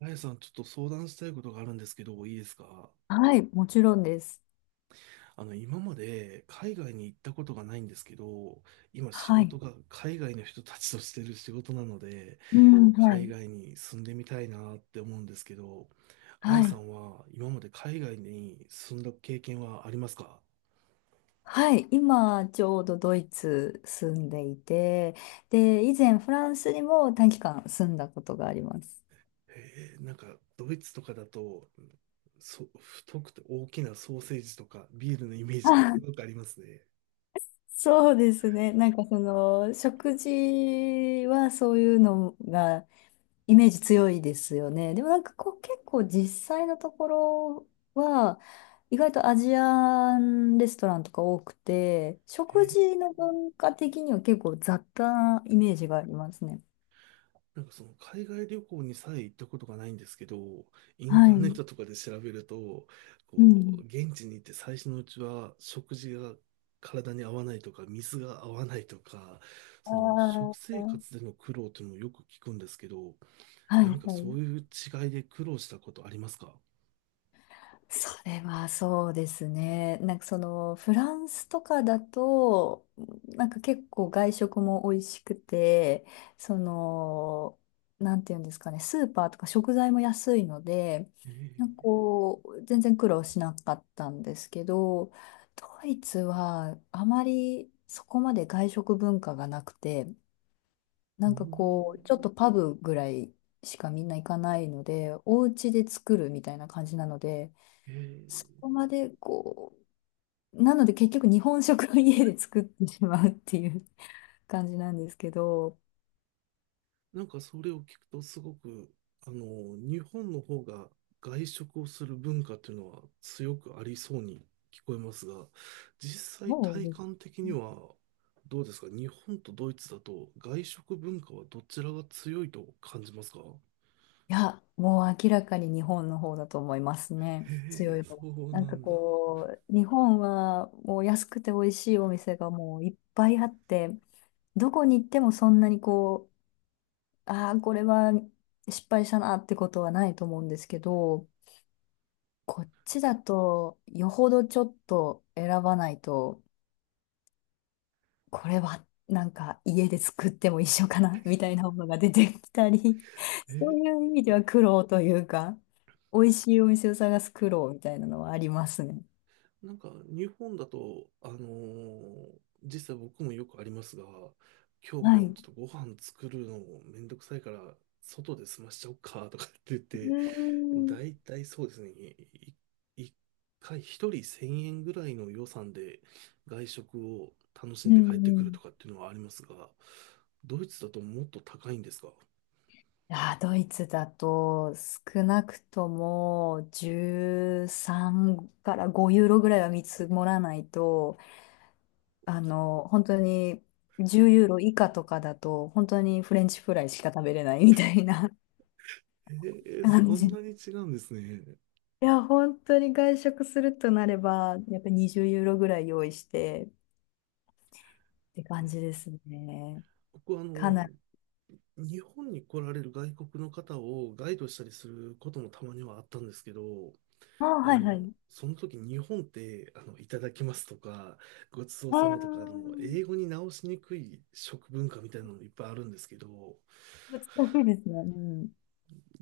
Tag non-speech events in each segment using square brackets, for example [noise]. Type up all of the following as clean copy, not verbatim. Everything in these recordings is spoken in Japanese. あやさん、ちょっと相談したいことがあるんですけど、いいですか？はい、もちろんです。今まで海外に行ったことがないんですけど、今仕は事い。が海外の人たちとしてる仕事なので、うん、は海い。外に住んでみたいなって思うんですけど、あはやさい。んは今まで海外に住んだ経験はありますか？はい。今、ちょうどドイツ住んでいて、で、以前フランスにも短期間住んだことがあります。なんかドイツとかだと、太くて大きなソーセージとかビールのイメージがあ、すごくありますね。そうですね。なんかその、食事はそういうのが、イメージ強いですよね。でもなんかこう結構実際のところは意外とアジアンレストランとか多くて、え食ー事の文化的には結構雑多なイメージがありますね。なんかその海外旅行にさえ行ったことがないんですけど、インはターネッい。トとかで調べると、うこん。現地に行って最初のうちは食事が体に合わないとか、水が合わないとか、あその食あ。生活での苦労っていうのをよく聞くんですけど、はいは何かそい。ういう違いで苦労したことありますか？それはそうですね。なんかそのフランスとかだと、なんか結構外食も美味しくて、その、なんていうんですかね、スーパーとか食材も安いので、えー。なんかこう、全然苦労しなかったんですけど、ドイツはあまりそこまで外食文化がなくて、うなーんかこう、ちょっん。とパブぐらいしかみんな行かないので、お家で作るみたいな感じなので、そえ。こまでこう、なので結局日本食を家で作ってしまうっていう感じなんですけど、なんかそれを聞くとすごく、あの、日本の方が外食をする文化っていうのは強くありそうに聞こえますが、実際もう体ね、感的にはどうですか？日本とドイツだと外食文化はどちらが強いと感じますか？いや、もう明らかに日本の方だと思いますね。へ強え、い方。そうなんなかんだ。こう、日本はもう安くて美味しいお店がもういっぱいあって、どこに行ってもそんなにこう、ああ、これは失敗したなってことはないと思うんですけど、こっちだとよほどちょっと選ばないと、これはなんか家で作っても一緒かなみたいなものが出てきたり、[laughs] そういえ。う意味では苦労というか、美味しいお店を探す苦労みたいなのはありますね。なんか日本だと、実際僕もよくありますが、今日はい。もうちょっとご飯作るのめんどくさいから、外で済ましちゃおうかとかって言っーて、だいん。たいそうですね、一回一人1000円ぐらいの予算で外食を楽しうんでん帰ってうくるん。とかっていうのはありますが、ドイツだともっと高いんですか？あー、ドイツだと少なくとも13から5ユーロぐらいは見積もらないと、あの、本当に10ユーロ以下とかだと、本当にフレンチフライしか食べれないみたいなえー、感そんじ。なに違うんですね。いや、本当に外食するとなれば、やっぱり20ユーロぐらい用意してって感じえ。ですね。僕はかなり。日本に来られる外国の方をガイドしたりすることもたまにはあったんですけど、ああ、はいはい。その時日本っていただきますとか、ごちそうあさまとか、あ、英語に直しにくい食文化みたいなのもいっぱいあるんですけど、難しいですね。うん。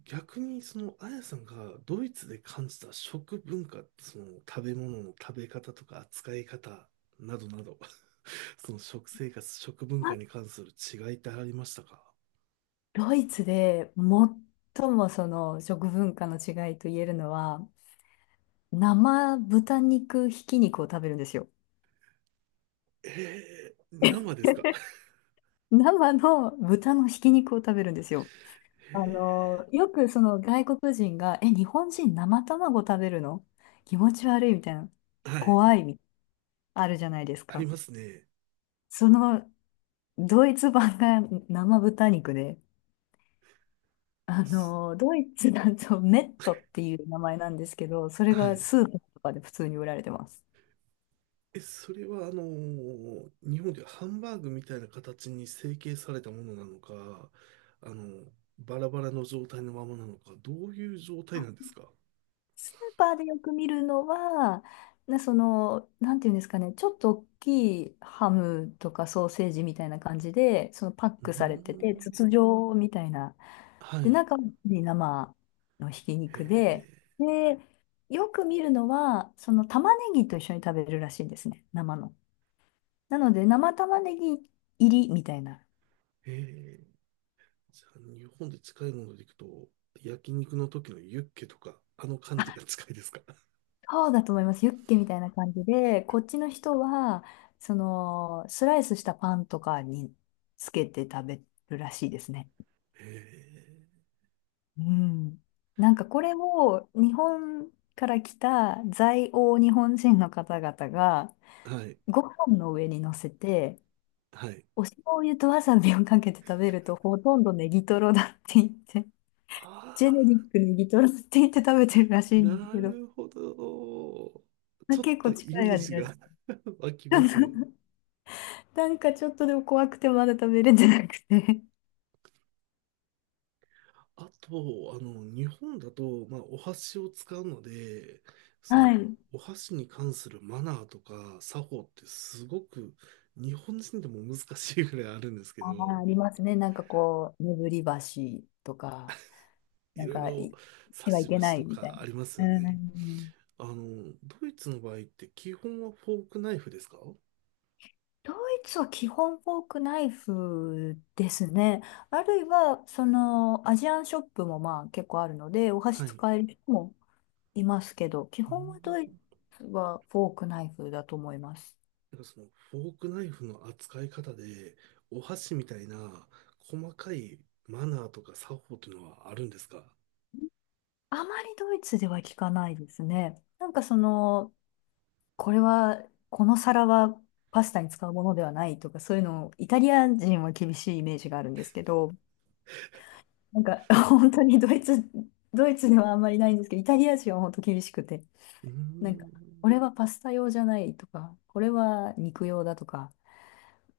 逆にあやさんがドイツで感じた食文化、その食べ物の食べ方とか扱い方などなど、[laughs] その食生活、食文あ、化に関する違いってありましたか？ドイツで最もその食文化の違いと言えるのは、生豚肉ひき肉を食べるんですよ。えー、生ですか？ [laughs] 生の豚のひき肉を食べるんですよ。あの、よくその外国人が、え、日本人生卵食べるの気持ち悪いみたいな、はい。怖いみたいな、あるじゃないですありか。ますね。そのドイツ版が [laughs] 生豚肉で、あすの、ドイツだとメットっていう名前なんですけど、それはがい。スーパーとかで普通に売られてます。え、それは、日本ではハンバーグみたいな形に成形されたものなのか、あの、バラバラの状態のままなのか、どういう状態なんですか？ーパーでよく見るのは、その、なんていうんですかね、ちょっと大きいハムとかソーセージみたいな感じで、そのパッうークされてて、筒ん。状みたいな。はで、い。中に生のひきへ肉で、で、よく見るのは、その玉ねぎと一緒に食べるらしいんですね、生の。なので、生玉ねぎ入りみたいな。え。へえ。じゃあ、日本で近いものでいくと、焼肉の時のユッケとか、あの感じが近いですか？そうだと思います。ユッケみたいな感じで、こっちの人は、その、スライスしたパンとかにつけて食べるらしいですね。へうん。なんかこれを日本から来た在欧日本人の方々がえ。はい。ご飯の上に乗せて、はい。お醤油とわさびをかけて食べるとほとんどネギトロだって言って、あジェネあ。リックネギトロって言って食べてるらしいなんですけど、るほど。まちあょっ結と構イメ近いー味ジだしが [laughs] 湧きますね。なんかちょっとでも怖くてまだ食べれてなくて。あと、日本だと、まあ、お箸を使うので、その、はい。お箸に関するマナーとか作法ってすごく日本人でも難しいぐらいあるんですけあー、ど、ありますね。なんかこう、眠り橋とか、いなんろいかろい、し差てはしいけ箸ないとみたいかありますな。ようね。ん。ドイツの場合って基本はフォークナイフですか？ドイツは基本フォークナイフですね。あるいは、その、アジアンショップもまあ結構あるので、お箸はい。使える人もいますけど、基う本はドイん。ツはフォークナイフだと思います。なんかそのフォークナイフの扱い方で、お箸みたいな細かいマナーとか作法というのはあるんですか？あまりドイツでは聞かないですね。なんかその、これは、この皿はパスタに使うものではないとか、そういうのを、イタリア人は厳しいイメージがあるんですけど、なんか [laughs] 本当にドイツではあんまりないんですけど、イタリア人は本当厳しくて、うーなんか、こん。れはパスタ用じゃないとか、これは肉用だとか、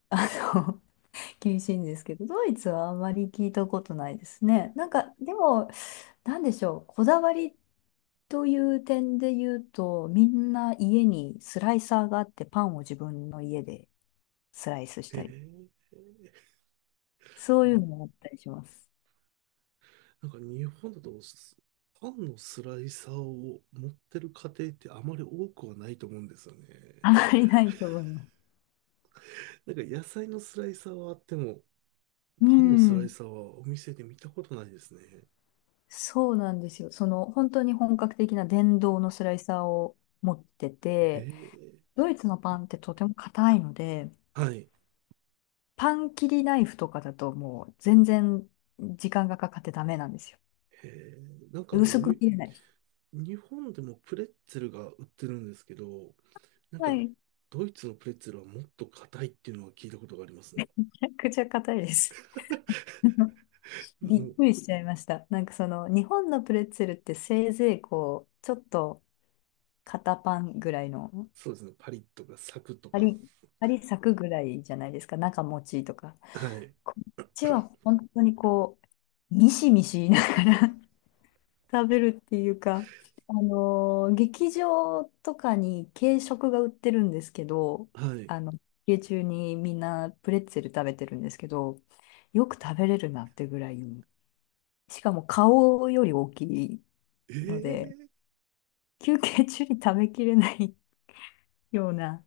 あの、[laughs] 厳しいんですけど、ドイツはあんまり聞いたことないですね。なんか、でも、なんでしょう、こだわりという点で言うと、みんな家にスライサーがあって、パンを自分の家でスライスしへたり。え。そういうのもあったりします。なんか日本だとパンのスライサーを持ってる家庭ってあまり多くはないと思うんですよね。あまりないと思います。なんか野菜のスライサーはあっても、うパンのスライん。サーはお店で見たことないですね。そうなんですよ。その、本当に本格的な電動のスライサーを持ってへて、え。ドイツのパンってとても硬いので、はい。へパン切りナイフとかだともう全然時間がかかってダメなんですよ。え。なんか薄く切れないし。日本でもプレッツェルが売ってるんですけど、なんはか、い。めドイツのプレッツェルはもっと硬いっていうのは聞いたことがありますね。ちゃくちゃ硬いです。[laughs] うびっん。くりしちゃいました。なんかその日本のプレッツェルってせいぜいこうちょっと肩パンぐらいのそうですね、パリッとかサクとか。針、針咲くぐらいじゃないですか、中持ちとか。はい。こっちは本当にこう、ミシミシ言いながら [laughs] 食べるっていうか、あのー劇場とかに軽食が売ってるんですけど、はい。あの、休憩中にみんなプレッツェル食べてるんですけど、よく食べれるなってぐらい、しかも顔より大きいので、ええ。休憩中に食べきれないような、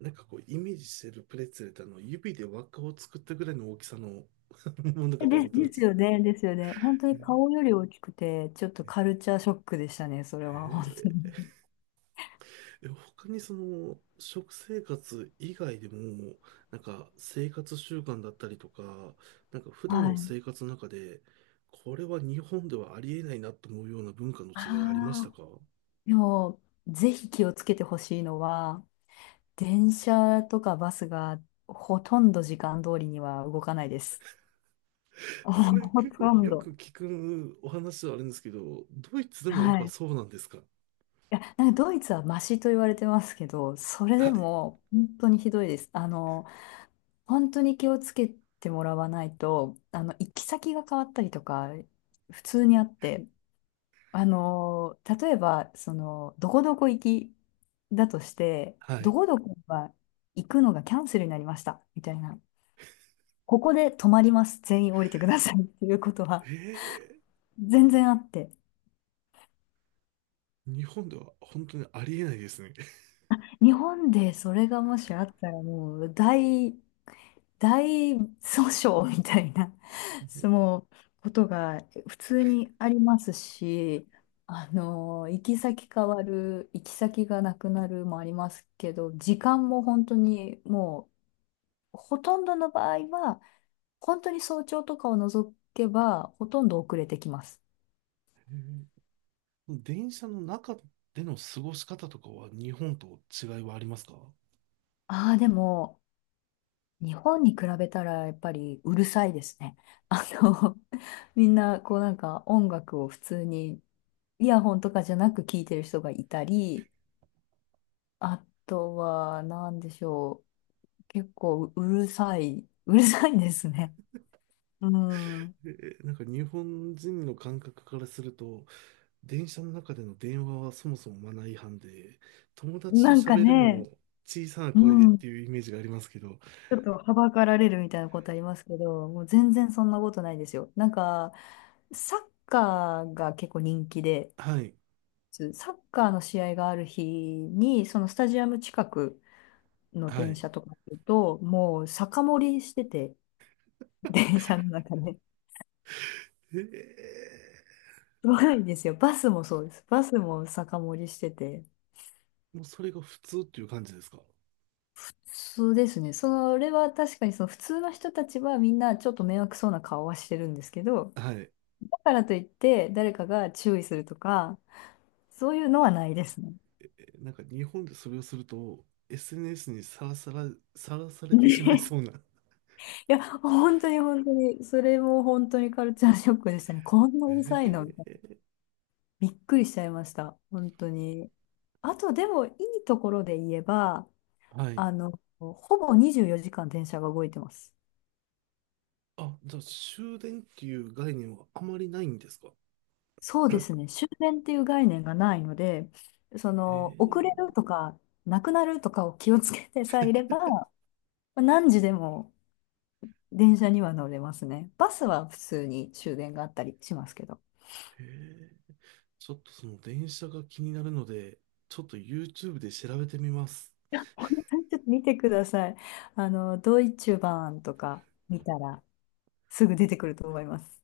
なんかこう、イメージしてるプレッツェルって指で輪っかを作ったぐらいの大きさの [laughs] ものかと思で、ってまですす。よね、ですよね。本当に顔より大きくて、ちょっとカルチャーショックでしたね、それは、本当えー。に。え、他にその、食生活以外でも、なんか生活習慣だったりとか、なんか [laughs] 普段はのい。生活の中で、これは日本ではありえないなと思うような文化の違いありましあたあ、か？ でも、ぜひ気をつけてほしいのは、電車とかバスがほとんど時間通りには動かないです。[laughs] [laughs] ほそれほ結構とんよど。く聞くお話ではあるんですけど、ドイツ [laughs] でもやっはぱい。いそうなんですか？ や、なんかドイツはマシと言われてますけど、それ [laughs] はでい。も本当にひどいです。あの、本当に気をつけてもらわないと、あの、行き先が変わったりとか、普通にあって、あのー、例えば、その、どこどこ行きだとして、はどい。こどこは行くのがキャンセルになりました、みたいな。ここで止まります。全員降りてくださいっていうことはえ全然あって。ー、日本では本当にありえないですね。[laughs] 日本でそれがもしあったらもう大訴訟みたいな、そえのことが普通にありますし、あの、行き先変わる、行き先がなくなるもありますけど、時間も本当にもう、ほとんどの場合は、本当に早朝とかを除けば、ほとんど遅れてきます。ー。電車の中での過ごし方とかは日本と違いはありますか？ああ、でも、日本に比べたらやっぱりうるさいですね。[laughs] あの、[laughs] みんなこうなんか音楽を普通にイヤホンとかじゃなく聞いてる人がいたり、あとは何でしょう、結構うるさい、[laughs] うるさいですね。うん。で、なんか日本人の感覚からすると、電車の中での電話はそもそもマナー違反で、友達となんか喋るにね、も小さなう声でっん、ちていうイメージがありますけど、ょっとはばかられるみたいなことありますけど、もう全然そんなことないですよ。なんか、サッカーが結構人気で、はい、サッカーの試合がある日に、そのスタジアム近くのは電い。車とか乗ると、もう酒盛りしてて、[laughs] 電車の中で。えー。すごいですよ。バスもそうです。バスも酒盛りしてて。もうそれが普通っていう感じですか？そうですね。それは確かにその普通の人たちはみんなちょっと迷惑そうな顔はしてるんですけど、はい。え。だからといって誰かが注意するとか、そういうのはないですね。なんか日本でそれをすると、SNS にさらさ [laughs] れてね。しまいそうな。いや、本当に本当に、それも本当にカルチャーショックでしたね。こんなうるえさいの。ー。びっくりしちゃいました。本当に。あと、でも、いいところで言えば、はい。あの、ほぼ24時間電車が動いてます。あ、じゃあ終電っていう概念はあまりないんですか？そうですね。終電っていう概念がないので、そへの、遅れえ、るとか、なくなるとかを気をつけてさえいれば、まあ何時でも電車には乗れますね。バスは普通に終電があったりしますけど。へえ。ちょっとその電車が気になるので、ちょっと YouTube で調べてみます。ちょっと見てください。あの、ドイツ版とか見たら、すぐ出てくると思います。